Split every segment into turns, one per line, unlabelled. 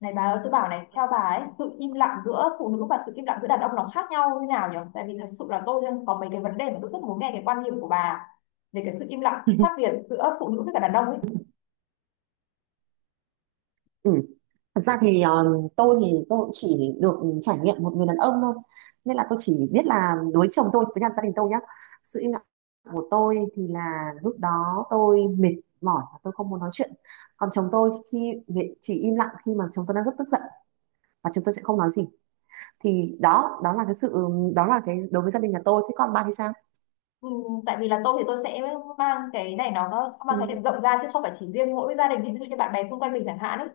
Này bà ơi, tôi bảo này, theo bà ấy, sự im lặng giữa phụ nữ và sự im lặng giữa đàn ông nó khác nhau như nào nhỉ? Tại vì thật sự là tôi có mấy cái vấn đề mà tôi rất muốn nghe cái quan điểm của bà về cái sự im lặng khác
Ừ.
biệt giữa phụ nữ với cả đàn ông ấy.
Thật ra thì tôi cũng chỉ được trải nghiệm một người đàn ông thôi, nên là tôi chỉ biết là đối chồng tôi với cả gia đình tôi nhá. Sự im lặng của tôi thì là lúc đó tôi mệt mỏi và tôi không muốn nói chuyện. Còn chồng tôi khi chỉ im lặng khi mà chồng tôi đang rất tức giận và chồng tôi sẽ không nói gì. Thì đó đó là cái sự, đó là cái đối với gia đình nhà tôi. Thế còn bà thì sao?
Ừ, tại vì là tôi thì tôi sẽ mang cái này nó mang khái
Ừ,
niệm rộng ra, chứ không phải chỉ riêng mỗi gia đình, ví dụ như bạn bè xung quanh mình chẳng hạn ấy,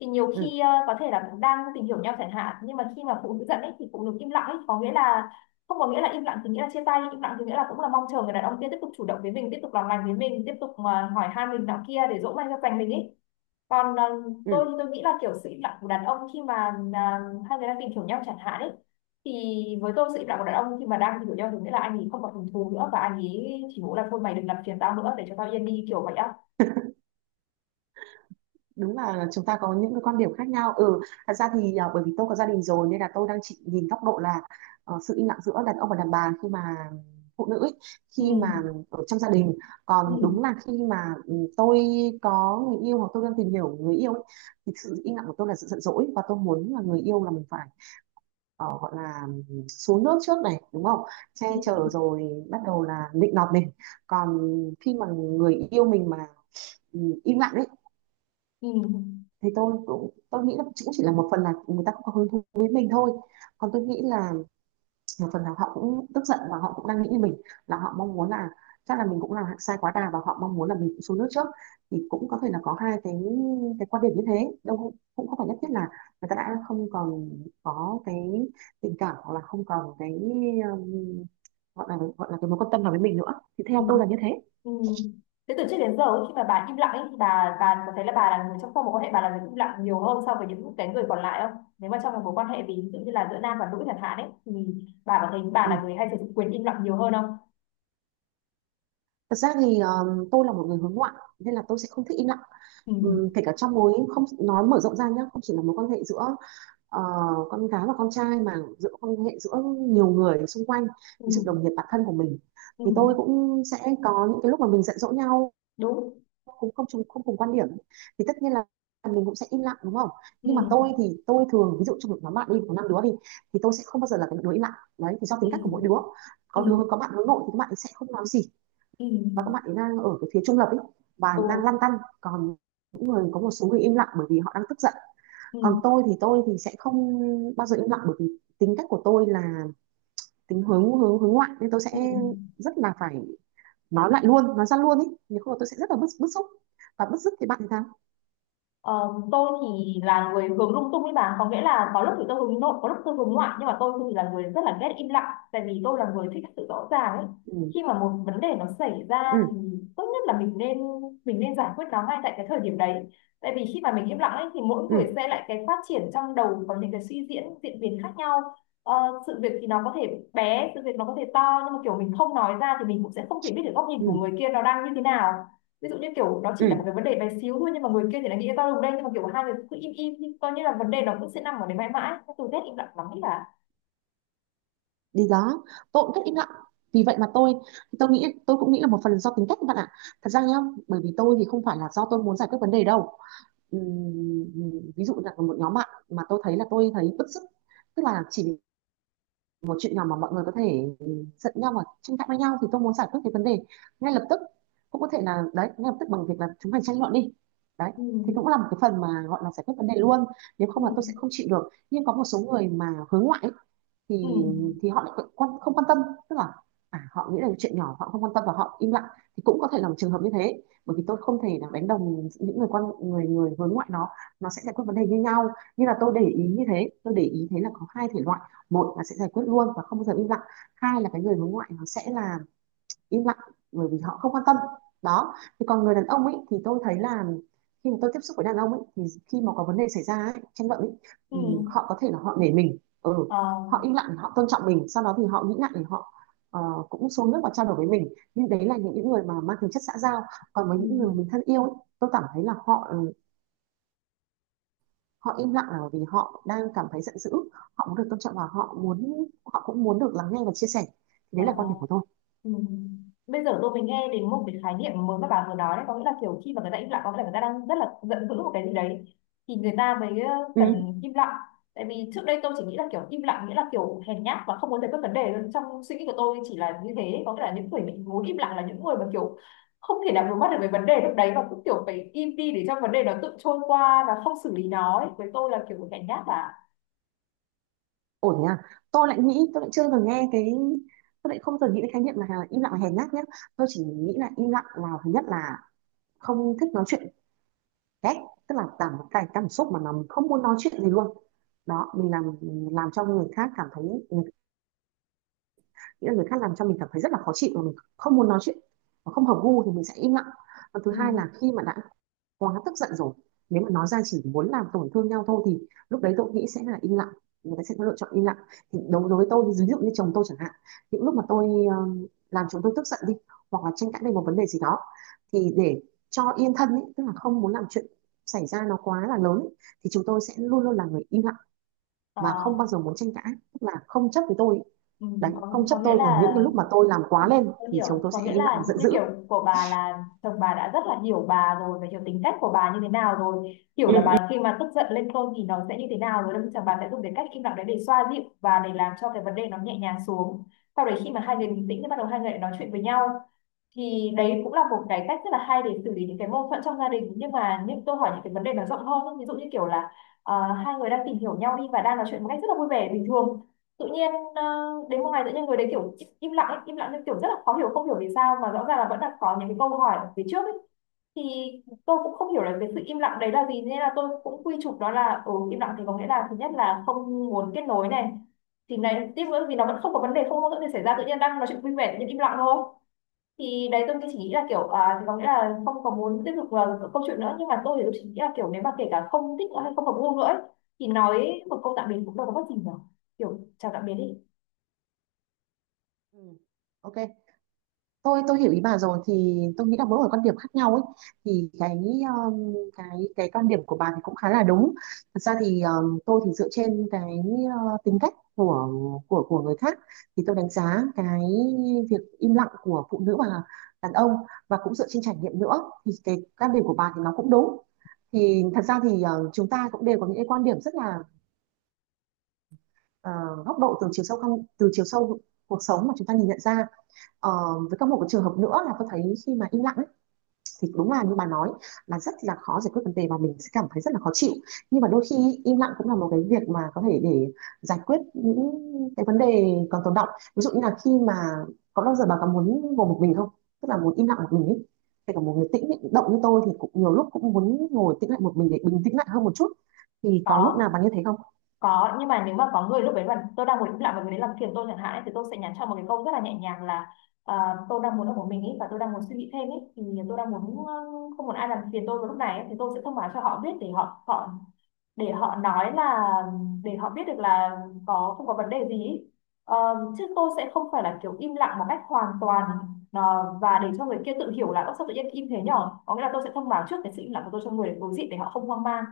thì nhiều
ừ,
khi có thể là cũng đang tìm hiểu nhau chẳng hạn, nhưng mà khi mà phụ nữ giận ấy thì phụ nữ im lặng ấy có nghĩa là không có nghĩa là im lặng thì nghĩa là chia tay, im lặng thì nghĩa là cũng là mong chờ người đàn ông kia tiếp tục chủ động với mình, tiếp tục làm lành với mình, tiếp tục mà hỏi han mình nọ kia để dỗ dành cho dành mình ấy. Còn
ừ,
tôi nghĩ là kiểu sự im lặng của đàn ông khi mà à, hai người đang tìm hiểu nhau chẳng hạn ấy, thì với tôi sự im lặng của đàn ông khi mà đang tìm hiểu nhau thì nghĩa là anh ấy không còn hứng thú nữa, và anh ấy chỉ muốn là thôi mày đừng làm phiền tao nữa, để cho tao yên đi, kiểu vậy á.
đúng là chúng ta có những cái quan điểm khác nhau. Ừ, thật ra thì bởi vì tôi có gia đình rồi nên là tôi đang chỉ nhìn góc độ là sự im lặng giữa đàn ông và đàn bà khi mà phụ nữ ấy,
Ừ.
khi mà ở trong gia đình. Còn
Ừ.
đúng là khi mà tôi có người yêu hoặc tôi đang tìm hiểu người yêu ấy, thì sự im lặng của tôi là sự giận dỗi và tôi muốn là người yêu là mình phải gọi là, xuống nước trước này, đúng không? Che
Ừ.
chở rồi bắt đầu là nịnh nọt mình. Còn khi mà người yêu mình mà im lặng ấy,
Ừ.
thì tôi nghĩ là cũng chỉ là một phần là người ta không có hứng thú với mình thôi. Còn tôi nghĩ là một phần là họ cũng tức giận và họ cũng đang nghĩ như mình, là họ mong muốn là chắc là mình cũng làm sai quá đà và họ mong muốn là mình cũng xuống nước trước. Thì cũng có thể là có hai cái quan điểm như thế, đâu cũng không phải nhất thiết là người ta đã không còn có cái tình cảm, hoặc là không còn cái um, gọi là, cái mối quan tâm nào với mình nữa. Thì
Ừ.
theo tôi là như thế.
Ừ. Thế từ trước đến giờ ấy, khi mà bà im lặng ấy, thì bà có thấy là bà là người trong các mối quan hệ, bà là người im lặng nhiều hơn so với những cái người còn lại không? Nếu mà trong một mối quan hệ, ví dụ như là giữa nam và nữ chẳng hạn ấy, thì bà có thấy bà là
Ừ.
người hay sử dụng quyền im lặng nhiều hơn không?
Thật ra thì tôi là một người hướng ngoại nên là tôi sẽ không thích im lặng.
Ừ.
Kể cả trong mối không nói mở rộng ra nhé, không chỉ là mối quan hệ giữa ờ, con gái và con trai mà giữa quan hệ giữa nhiều người xung quanh, ví dụ
Ừ.
đồng nghiệp, bạn thân của mình,
Ừ,
thì tôi cũng sẽ có những cái lúc mà mình giận dỗ nhau,
đúng.
cũng không cùng quan điểm, thì tất nhiên là mình cũng sẽ im lặng, đúng không? Nhưng mà
Ừ.
tôi thì tôi thường ví dụ trong một nhóm bạn đi, có năm đứa đi, thì tôi sẽ không bao giờ là cái đứa im lặng đấy, thì do tính
Ừ.
cách của mỗi đứa.
Ừ.
Có bạn hướng nội thì các bạn sẽ không nói gì,
Ừ.
và các bạn ấy đang ở cái phía trung lập ấy, và đang lăn
Ừ.
tăn. Còn những người có một số người im lặng bởi vì họ đang tức giận. Còn
Ừ.
tôi thì sẽ không bao giờ im lặng bởi vì tính cách của tôi là tính hướng hướng hướng ngoại, nên tôi sẽ
Ừ.
rất là phải nói lại luôn, nói ra luôn ấy, nếu không là tôi sẽ rất là bức bức xúc. Và bức xúc thì bạn thì sao?
Ờ, tôi thì là người hướng lung tung ấy bà, có nghĩa là có lúc thì tôi hướng nội, có lúc tôi hướng ngoại, nhưng mà tôi thì là người rất là ghét im lặng, tại vì tôi là người thích sự rõ ràng ấy. Khi
Ừ,
mà một vấn đề nó xảy ra thì
ừ,
tốt nhất là mình nên giải quyết nó ngay tại cái thời điểm đấy, tại vì khi mà mình im lặng ấy thì mỗi
ừ,
người sẽ lại cái phát triển trong đầu có những cái suy diễn, diễn biến khác nhau. Sự việc thì nó có thể bé, sự việc nó có thể to, nhưng mà kiểu mình không nói ra thì mình cũng sẽ không thể biết được góc nhìn của người
ừ,
kia nó đang như thế nào. Ví dụ như kiểu nó chỉ là một
ừ,
cái vấn đề bé xíu thôi, nhưng mà người kia thì lại nghĩ tao đồng đây, nhưng mà kiểu hai người cứ im im nhưng coi như là vấn đề nó cũng sẽ nằm ở đấy mãi mãi. Cái từ ghét im lặng lắm ấy là...
đi đó. Tôi cũng rất im lặng, vì vậy mà tôi nghĩ, tôi cũng nghĩ là một phần do tính cách các bạn ạ. Thật ra nhá, bởi vì tôi thì không phải là do tôi muốn giải quyết vấn đề đâu. Ví dụ là một nhóm bạn mà tôi thấy bứt rứt, tức là chỉ một chuyện nhỏ mà mọi người có thể giận nhau và tranh cãi với nhau, thì tôi muốn giải quyết cái vấn đề ngay lập tức. Cũng có thể là đấy, ngay lập tức bằng việc là chúng mình tranh luận đi, đấy,
Ừ.
thì cũng là một cái phần mà gọi là giải quyết vấn đề luôn, nếu
Ừ.
không là tôi sẽ không chịu được. Nhưng có một số người mà hướng ngoại ấy,
Ừ.
thì thì họ lại không quan tâm, tức là họ nghĩ là chuyện nhỏ họ không quan tâm và họ im lặng. Thì cũng có thể là một trường hợp như thế, bởi vì tôi không thể là đánh đồng những người người người hướng ngoại nó sẽ giải quyết vấn đề như nhau. Như là tôi để ý như thế, tôi để ý thấy là có hai thể loại. Một là sẽ giải quyết luôn và không bao giờ im lặng. Hai là cái người hướng ngoại nó sẽ là im lặng bởi vì họ không quan tâm. Đó. Thì còn người đàn ông ấy thì tôi thấy là khi mà tôi tiếp xúc với đàn ông ấy thì khi mà có vấn đề xảy ra ấy, tranh luận ấy,
Ừ.
họ có thể là họ nể mình, ừ,
Ờ.
họ im lặng, họ tôn trọng mình. Sau đó thì họ nghĩ lại thì họ ờ, cũng xuống nước và trao đổi với mình. Nhưng đấy là những người mà mang tính chất xã giao. Còn với
Ừ.
những người mà mình thân yêu ấy, tôi cảm thấy là họ họ im lặng là bởi vì họ đang cảm thấy giận dữ, họ muốn được tôn trọng, và họ muốn, họ cũng muốn được lắng nghe và chia sẻ. Thì
Ờ.
đấy là quan điểm của tôi.
Ừ. Bây giờ tôi mới nghe đến một cái khái niệm mới mà bà vừa nói đấy, có nghĩa là kiểu khi mà người ta im lặng có nghĩa là người ta đang rất là giận dữ một cái gì đấy thì người ta mới
Ừ,
cần im lặng. Tại vì trước đây tôi chỉ nghĩ là kiểu im lặng nghĩa là kiểu hèn nhát và không muốn giải quyết vấn đề, trong suy nghĩ của tôi chỉ là như thế, có nghĩa là những người mình muốn im lặng là những người mà kiểu không thể nào đối mặt được với vấn đề lúc đấy, và cũng kiểu phải im đi để cho vấn đề nó tự trôi qua và không xử lý nó ấy. Với tôi là kiểu hèn nhát và
ổn thế à? Tôi lại nghĩ tôi lại chưa từng nghe cái Tôi lại không từng nghĩ cái khái niệm là im lặng là hèn nhát nhé. Tôi chỉ nghĩ là im lặng là, thứ nhất là không thích nói chuyện, ghét, tức là cái cảm xúc mà nó không muốn nói chuyện gì luôn. Đó, mình làm cho người khác cảm thấy, mình- nghĩa là người khác làm cho mình cảm thấy rất là khó chịu và mình không muốn nói chuyện và không hợp gu thì mình sẽ im lặng. Và thứ hai
ừ,
là khi mà đã quá tức giận rồi, nếu mà nói ra chỉ muốn làm tổn thương nhau thôi thì lúc đấy tôi nghĩ sẽ là im lặng, người ta sẽ có lựa chọn im lặng. Thì đối đối với tôi, ví dụ như chồng tôi chẳng hạn, những lúc mà tôi làm chồng tôi tức giận đi, hoặc là tranh cãi về một vấn đề gì đó, thì để cho yên thân ấy, tức là không muốn làm chuyện xảy ra nó quá là lớn ấy, thì chúng tôi sẽ luôn luôn là người im lặng
ờ,
và không bao giờ muốn tranh cãi, tức là không chấp với tôi ấy.
ừ,
Đấy,
có,
không
có
chấp
Nghĩa
tôi. Còn những
là...
cái lúc mà tôi làm
Ừ,
quá lên
tôi
thì
hiểu,
chúng tôi
có
sẽ
nghĩa
im lặng và
là
giận
như
dữ.
kiểu của bà là chồng bà đã rất là hiểu bà rồi, và hiểu tính cách của bà như thế nào rồi, hiểu
Ừ.
là bà khi mà tức giận lên cơn thì nó sẽ như thế nào rồi, đâm chồng bà sẽ dùng cái cách im lặng đấy để xoa dịu và để làm cho cái vấn đề nó nhẹ nhàng xuống. Sau đấy khi mà hai người bình tĩnh thì bắt đầu hai người lại nói chuyện với nhau, thì đấy cũng là một cái cách rất là hay để xử lý những cái mâu thuẫn trong gia đình. Nhưng mà những tôi hỏi những cái vấn đề nó rộng hơn ấy. Ví dụ như kiểu là hai người đang tìm hiểu nhau đi, và đang nói chuyện một cách rất là vui vẻ bình thường, tự nhiên đến một ngày tự nhiên người đấy kiểu im im lặng ấy, im lặng nhưng kiểu rất là khó hiểu, không hiểu vì sao mà rõ ràng là vẫn là có những cái câu hỏi ở phía trước ấy, thì tôi cũng không hiểu là cái sự im lặng đấy là gì, nên là tôi cũng quy chụp đó là im lặng thì có nghĩa là thứ nhất là không muốn kết nối này, thì này tiếp nữa, vì nó vẫn không có vấn đề, không có mâu thuẫn gì xảy ra, tự nhiên đang nói chuyện vui vẻ tự nhiên im lặng thôi, thì đấy tôi chỉ nghĩ là kiểu thì có nghĩa là không có muốn tiếp tục vào câu chuyện nữa. Nhưng mà tôi thì tôi chỉ nghĩ là kiểu nếu mà kể cả không thích nữa hay không hợp gu nữa ấy, thì nói một câu tạm biệt cũng đâu có mất gì nhở, kiểu chào tạm biệt đi.
Ừ. OK, tôi hiểu ý bà rồi, thì tôi nghĩ là mỗi người quan điểm khác nhau ấy. Thì cái cái quan điểm của bà thì cũng khá là đúng. Thật ra thì tôi thì dựa trên cái tính cách của của người khác, thì tôi đánh giá cái việc im lặng của phụ nữ và đàn ông, và cũng dựa trên trải nghiệm nữa, thì cái quan điểm của bà thì nó cũng đúng. Thì thật ra thì chúng ta cũng đều có những cái quan điểm rất là góc độ từ chiều sâu, không, từ chiều sâu cuộc sống mà chúng ta nhìn nhận ra. Ờ, với các một cái trường hợp nữa là tôi thấy khi mà im lặng thì đúng là như bà nói là rất là khó giải quyết vấn đề và mình sẽ cảm thấy rất là khó chịu, nhưng mà đôi khi im lặng cũng là một cái việc mà có thể để giải quyết những cái vấn đề còn tồn đọng. Ví dụ như là khi mà có bao giờ bà có muốn ngồi một mình không, tức là muốn im lặng một mình ấy? Kể cả một người tĩnh động như tôi thì cũng nhiều lúc cũng muốn ngồi tĩnh lại một mình để bình tĩnh lại hơn một chút, thì có lúc
có
nào bà như thế không?
có, nhưng mà nếu mà có người lúc đấy mà tôi đang muốn im lặng và người đấy làm phiền tôi chẳng hạn ấy, thì tôi sẽ nhắn cho một cái câu rất là nhẹ nhàng là tôi đang muốn ở một mình ấy, và tôi đang muốn suy nghĩ thêm ấy, thì tôi đang muốn không muốn ai làm phiền tôi vào lúc này ấy, thì tôi sẽ thông báo cho họ biết để họ họ để họ nói là, để họ biết được là có không có vấn đề gì ý. Ờ, chứ tôi sẽ không phải là kiểu im lặng một cách hoàn toàn, và để cho người kia tự hiểu là "Ơ, sao tự nhiên im thế nhở?" Có nghĩa là tôi sẽ thông báo trước cái sự im lặng của tôi cho người đối diện để họ không hoang mang.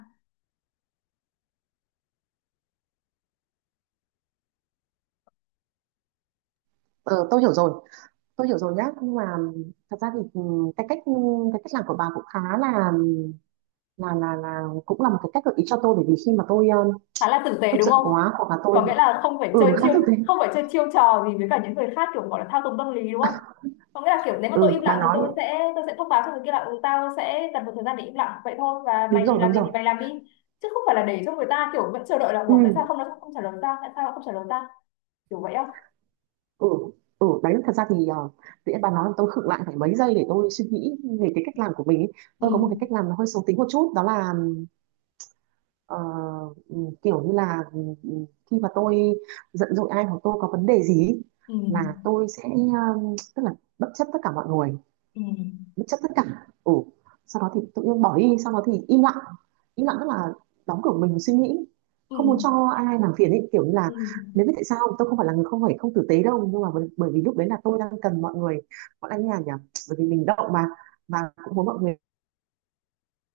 Ờ, tôi hiểu rồi, tôi hiểu rồi nhá, nhưng mà thật ra thì cái cách cái cách làm của bà cũng khá là, cũng là một cái cách gợi ý cho tôi, bởi vì khi mà tôi
Khá là tử tế,
tức
đúng
giận
không?
quá, hoặc là tôi.
Có nghĩa là
Ừ, khác thực thế.
không phải chơi chiêu trò gì với cả những người khác, kiểu gọi là thao túng tâm lý, đúng không? Có nghĩa là kiểu nếu mà tôi im
Ừ, bà
lặng thì
nói
tôi sẽ thông báo cho người kia là tao sẽ cần một thời gian để im lặng vậy thôi, và mày
đúng rồi,
làm
đúng
gì
rồi.
thì mày làm đi, chứ không phải là để cho người ta kiểu vẫn chờ đợi là
Ừ,
ủa tại sao không nó không trả lời ta, tại sao nó không trả lời ta, kiểu vậy không?
ừ, ừ, đấy thật ra thì uh, tự nhiên bà nói tôi khựng lại phải mấy giây để tôi suy nghĩ về cái cách làm của mình ấy.
Ừ.
Tôi có một cái cách làm nó hơi xấu tính một chút, đó là ờ, ừ, kiểu như là khi mà tôi giận dỗi ai hoặc tôi có vấn đề gì ấy, là
Ừ.
tôi sẽ tức là bất chấp tất cả mọi người,
Ừ.
bất chấp tất cả. Ừ, sau đó thì tự nhiên bỏ đi, sau đó thì im lặng. Im lặng tức là đóng cửa mình suy nghĩ, không muốn
Ừ.
cho ai làm phiền ấy, kiểu như là
Ừ.
nếu biết tại sao tôi không phải là người không phải không tử tế đâu, nhưng mà bởi vì lúc đấy là tôi đang cần mọi người, mọi anh nhà nhỉ, bởi vì mình động mà, và cũng muốn mọi người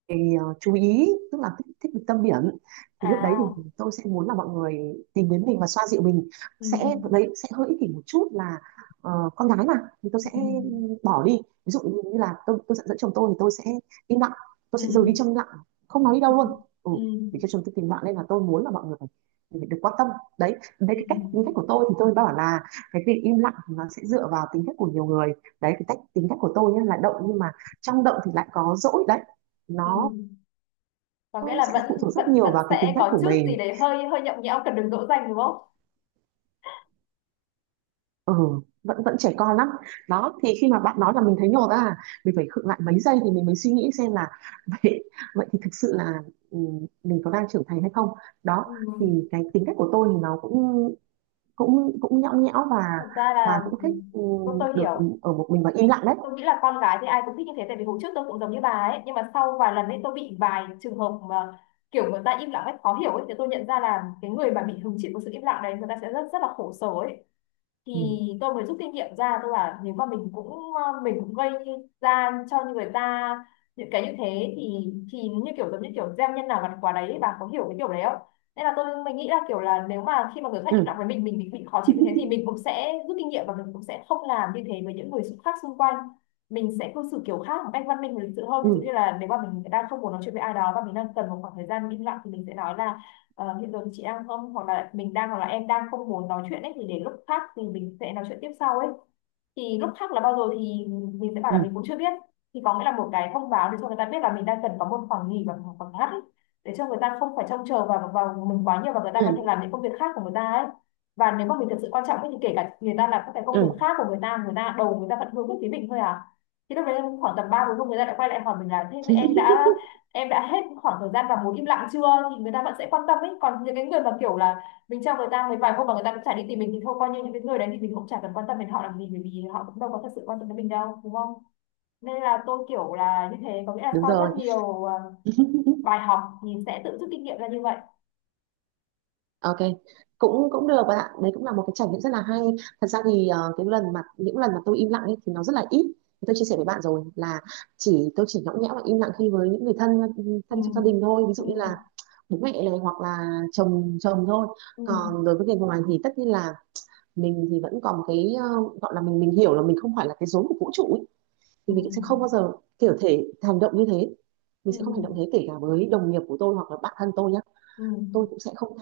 thì, chú ý, tức là thích được tâm điểm. Thì lúc đấy thì
À.
tôi sẽ muốn là mọi người tìm đến mình và xoa dịu mình.
Ừ.
Sẽ đấy, sẽ hơi ích kỷ một chút là con gái mà. Thì tôi
Ừ.
sẽ bỏ đi. Ví dụ như là tôi giận dỗi chồng tôi thì tôi sẽ im lặng, tôi sẽ rời đi trong
Ừ.
im lặng, không nói đi
Ừ.
đâu luôn. ừ,
Ừ.
để cho chồng tôi tìm bạn, nên là tôi muốn là mọi người phải được quan tâm. Đấy, đấy
Ừ.
cái cách tính cách của tôi, thì tôi bảo là cái việc im lặng thì nó sẽ dựa vào tính cách của nhiều người. Đấy cái cách tính cách của tôi nhé, là động, nhưng mà trong động thì lại có dỗi đấy,
Ừ.
nó
Có nghĩa
cũng
là
sẽ
vẫn
phụ thuộc
vẫn
rất nhiều
vẫn
vào cái tính
sẽ
cách
có
của
chút gì
mình.
đấy hơi hơi nhõng nhẽo, cần được dỗ dành đúng không?
Ừ, vẫn vẫn trẻ con lắm. Đó, thì khi mà bạn nói là mình thấy nhột à, mình phải khựng lại mấy giây thì mình mới suy nghĩ xem là vậy, vậy thì thực sự là ừ, mình có đang trưởng thành hay không. Đó,
Ừ.
thì cái tính cách của tôi thì nó cũng cũng cũng nhõng nhẽo,
Thật ra
và
là
cũng thích
tôi
được
hiểu.
ở một mình và im lặng đấy.
Tôi nghĩ là con gái thì ai cũng thích như thế, tại vì hồi trước tôi cũng giống như bà ấy, nhưng mà sau vài lần ấy tôi bị vài trường hợp mà kiểu người ta im lặng ấy, khó hiểu ấy, thì tôi nhận ra là cái người mà bị hứng chịu của sự im lặng đấy, người ta sẽ rất rất là khổ sở ấy. Thì
Ừ,
tôi mới rút kinh nghiệm ra, tôi bảo nếu mà mình cũng mình cũng gây ra cho người ta những cái như thế thì như kiểu, giống như kiểu gieo nhân nào gặt quả đấy, bà có hiểu cái kiểu đấy không? Nên là mình nghĩ là kiểu là nếu mà khi mà người khác
ừ,
im lặng với mình bị khó chịu như thế thì mình cũng sẽ rút kinh nghiệm và mình cũng sẽ không làm như thế với những người khác xung quanh. Mình sẽ cư xử kiểu khác một cách văn minh và lịch sự hơn.
ừ,
Ví dụ như là nếu mà mình đang không muốn nói chuyện với ai đó và mình đang cần một khoảng thời gian im lặng thì mình sẽ nói là hiện giờ thì chị đang không hoặc là mình đang hoặc là em đang không muốn nói chuyện ấy thì để lúc khác thì mình sẽ nói chuyện tiếp sau ấy. Thì lúc khác là bao giờ thì mình sẽ bảo
ừ,
là mình cũng chưa biết. Thì có nghĩa là một cái thông báo để cho người ta biết là mình đang cần có một khoảng nghỉ và một khoảng ngắt ấy, để cho người ta không phải trông chờ vào vào mình quá nhiều và người ta có thể
ừ,
làm những công việc khác của người ta ấy. Và nếu mà mình thực sự quan trọng ấy, thì kể cả người ta làm các cái công việc
ừ.
khác của người ta, người ta đầu người ta vẫn hướng về phía mình thôi à. Thì lúc đấy khoảng tầm ba bốn hôm người ta lại quay lại hỏi mình là thế em đã hết khoảng thời gian vào muốn im lặng chưa. Thì người ta vẫn sẽ quan tâm ấy, còn những cái người mà kiểu là mình cho người ta mấy vài hôm mà người ta cũng chả đi tìm mình thì thôi, coi như những cái người đấy thì mình cũng chả cần quan tâm đến họ làm gì, bởi vì họ cũng đâu có thật sự quan tâm đến mình đâu, đúng không? Nên là tôi kiểu là như thế, có nghĩa là
Đúng
sau
rồi.
rất nhiều bài học thì sẽ tự rút kinh nghiệm ra như vậy.
Ok, cũng cũng được bạn ạ. Đấy cũng là một cái trải nghiệm rất là hay. Thật ra thì cái lần mà những lần mà tôi im lặng ấy thì nó rất là ít. Thì tôi chia sẻ với bạn rồi là tôi chỉ nhõng nhẽo và im lặng khi với những người thân,
Ừ.
thân trong gia đình thôi. Ví
Ừ.
dụ như là bố mẹ này, hoặc là chồng chồng thôi.
Ừ.
Còn đối với người ngoài thì tất nhiên là mình thì vẫn còn một cái gọi là mình hiểu là mình không phải là cái rốn của vũ trụ ấy.
Ừ.
Thì mình sẽ không bao giờ kiểu thể hành động như thế. Mình
Ừ.
sẽ không hành động thế kể cả với đồng nghiệp của tôi hoặc là bạn thân tôi nhé.
Ừ.
Tôi cũng sẽ không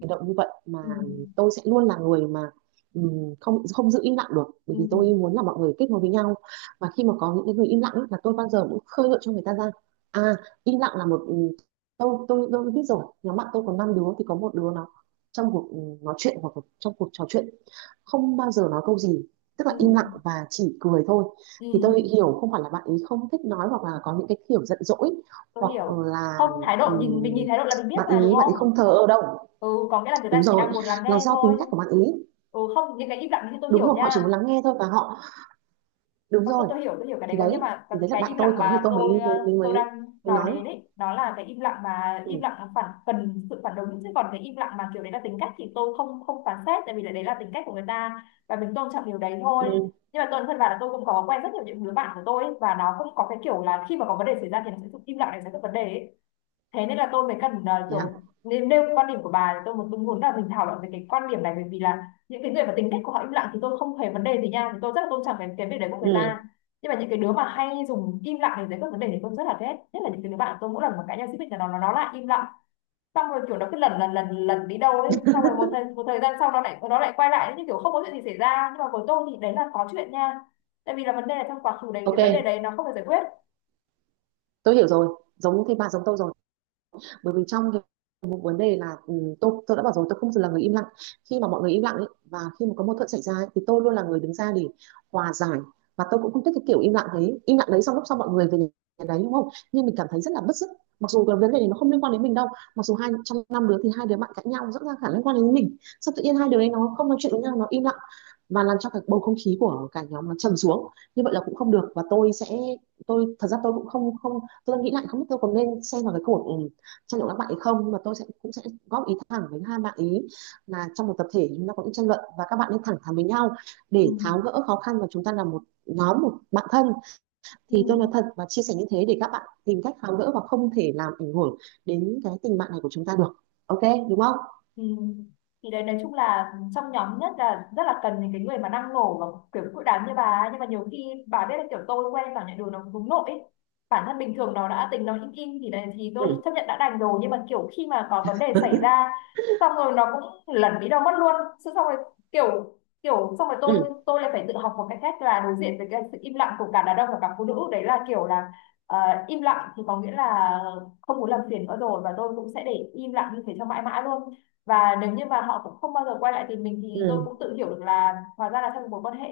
hành động như vậy, mà
Ừ.
tôi sẽ luôn là người mà không không giữ im lặng được, bởi
Ừ.
vì
Ừ.
tôi muốn là mọi người kết nối với nhau. Và khi mà có những cái người im lặng ấy, là tôi bao giờ cũng khơi gợi cho người ta ra. À, im lặng là một tôi biết rồi, nhóm bạn tôi có năm đứa, thì có một đứa nó trong cuộc nói chuyện hoặc trong cuộc trò chuyện không bao giờ nói câu gì, tức là
Ừ.
im lặng và chỉ cười thôi. Thì
Ừ.
tôi hiểu không phải là bạn ấy không thích nói, hoặc là có những cái kiểu giận dỗi,
Tôi
hoặc
hiểu. Không,
là
thái độ nhìn mình,
ừm,
nhìn thái độ là mình biết
bạn
mà, đúng
ý bạn
không?
ấy không thờ ơ đâu.
Ừ, có nghĩa là người
Đúng
ta chỉ đang
rồi,
muốn lắng
là
nghe
do
thôi.
tính cách của bạn ấy.
Ừ, không, những cái im lặng thì tôi
Đúng
hiểu
rồi, họ chỉ muốn
nha.
lắng nghe thôi, và họ đúng
tôi, tôi,
rồi,
tôi hiểu, tôi hiểu cái đấy
thì
có, nhưng
đấy,
mà cái,
thì đấy là
cái
bạn
im
tôi
lặng
có, thì
mà
tôi mới
tôi
mới mới
tôi
mới,
đang
mới
nói
nói.
đến ấy nó là cái im lặng mà im
Ừ,
lặng phản cần sự phản ứng, chứ còn cái im lặng mà kiểu đấy là tính cách thì tôi không không phán xét, tại vì là đấy là tính cách của người ta và mình tôn trọng điều đấy thôi.
ừ,
Nhưng mà tôi thân vào là tôi cũng có quen rất nhiều những đứa bạn của tôi ấy, và nó cũng có cái kiểu là khi mà có vấn đề xảy ra thì nó sẽ im lặng để giải quyết vấn đề ấy. Thế nên là tôi mới cần
thế à?
kiểu nên nêu quan điểm của bà, thì tôi muốn là mình thảo luận về cái quan điểm này, bởi vì là những cái người mà tính cách của họ im lặng thì tôi không hề vấn đề gì nha, thì tôi rất là tôn trọng cái việc đấy của người
Ừ,
ta. Nhưng mà những cái đứa mà hay dùng im lặng để giải quyết vấn đề thì tôi rất là ghét, nhất là những cái đứa bạn của tôi mỗi lần mà cãi nhau xích mích là nó lại im lặng, xong rồi kiểu nó cứ lần lần lần lần đi đâu đấy, xong rồi một thời gian sau nó lại quay lại như kiểu không có chuyện gì xảy ra, nhưng mà với tôi thì đấy là có chuyện nha, tại vì là vấn đề là trong quá khứ đấy cái
ok,
vấn đề đấy nó không được giải quyết.
tôi hiểu rồi. Giống thế, bà giống tôi rồi. Bởi vì trong cái một vấn đề là tôi đã bảo rồi, tôi không là người im lặng. Khi mà mọi người im lặng ấy, và khi mà có mâu thuẫn xảy ra ấy, thì tôi luôn là người đứng ra để hòa giải. Và tôi cũng không thích cái kiểu im lặng đấy xong lúc sau mọi người về nhà đấy, đúng không, nhưng mình cảm thấy rất là bứt rứt, mặc dù cái vấn đề này nó không liên quan đến mình đâu. Mặc dù hai trong năm đứa thì hai đứa bạn cãi nhau rõ ràng khả năng liên quan đến mình, xong tự nhiên hai đứa ấy nó không nói chuyện với nhau, nó im lặng, và làm cho cái bầu không khí của cả nhóm nó trầm xuống. Như vậy là cũng không được, và tôi sẽ tôi thật ra tôi cũng không không tôi đang nghĩ lại không biết tôi còn nên xem vào cái cuộc tranh luận các bạn ấy không, mà tôi sẽ cũng sẽ góp ý thẳng với hai bạn ý, là trong một tập thể chúng ta có những tranh luận, và các bạn nên thẳng thắn với nhau
Ừ.
để tháo gỡ khó khăn, và chúng ta là một nhóm, một bạn thân,
Ừ.
thì tôi nói thật và chia sẻ như thế để các bạn tìm cách tháo gỡ, và không thể làm ảnh hưởng đến cái tình bạn này của chúng ta được. Ok, đúng không?
Ừ. Thì đấy, nói chung là trong nhóm nhất là rất là cần những cái người mà năng nổ và kiểu cự đám như bà ấy. Nhưng mà nhiều khi bà biết là kiểu tôi quen vào nhận đường nó hướng nội ấy. Bản thân bình thường nó đã tính nó im im thì đấy thì tôi chấp
Ừ,
nhận đã đành rồi, nhưng mà kiểu khi mà có vấn đề xảy ra xong rồi nó cũng lẩn đi đâu mất luôn, xong rồi kiểu kiểu xong rồi
ừ,
tôi lại phải tự học một cái cách là đối diện với cái sự im lặng của cả đàn ông và cả phụ nữ. Đấy là kiểu là ờ, im lặng thì có nghĩa là không muốn làm phiền nữa rồi, và tôi cũng sẽ để im lặng như thế cho mãi mãi luôn. Và nếu như mà họ cũng không bao giờ quay lại tìm mình thì tôi
ừ,
cũng tự hiểu được là hóa ra là trong một mối quan hệ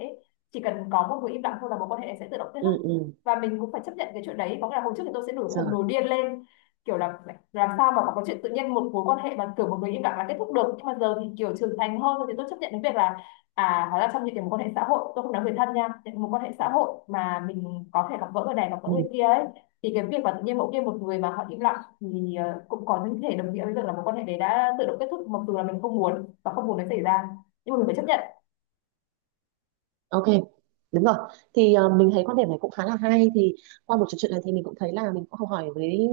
chỉ cần có một người im lặng thôi là mối quan hệ sẽ tự động kết
ừ,
thúc.
ừ,
Và mình cũng phải chấp nhận cái chuyện đấy, có nghĩa là hồi trước thì tôi sẽ nổi khùng
rồi,
nổi điên lên kiểu là làm sao mà có chuyện tự nhiên một mối quan hệ mà kiểu một người im lặng là kết thúc được. Nhưng mà giờ thì kiểu trưởng thành hơn rồi thì tôi chấp nhận cái việc là à, hóa ra trong những cái mối quan hệ xã hội, tôi không nói người thân nha, những mối quan hệ xã hội mà mình có thể gặp gỡ người này gặp gỡ người
ừ.
kia ấy, thì cái việc mà tự nhiên mỗi kia một người mà họ im lặng thì cũng có những thể đồng nghĩa với việc là mối quan hệ đấy đã tự động kết thúc, mặc dù là mình không muốn và không muốn nó xảy ra, nhưng mà mình phải chấp nhận.
Ok, đúng rồi. Thì mình thấy quan điểm này cũng khá là hay. Thì qua buổi trò chuyện này thì mình cũng thấy là mình cũng học hỏi với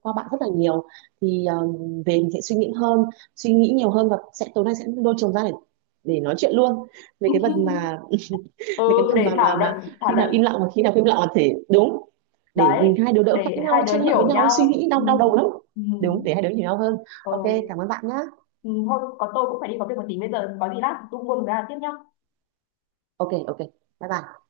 qua bạn rất là nhiều. Thì về mình sẽ suy nghĩ hơn, suy nghĩ nhiều hơn, và sẽ tối nay sẽ lôi chồng ra để nói chuyện luôn về cái phần mà về cái
Ừ,
phần
để
mà mà
thảo luận.
mà
Thảo
khi
luận
nào im lặng và khi nào không im lặng là thể đúng, để
đấy,
mình hai đứa đỡ cãi
để
nhau
hai
ấy,
đứa
tranh luận với
hiểu
nhau ấy, suy
nhau.
nghĩ
Ừ.
đau đau đầu lắm.
Ừ.
Đúng, để hai đứa hiểu nhau hơn. Ok,
Ừ.
cảm ơn bạn nhá.
Ừ. Thôi có tôi cũng phải đi có việc một tí, bây giờ có gì lát tung quân ra tiếp nhá.
Ok, ok, bye bye.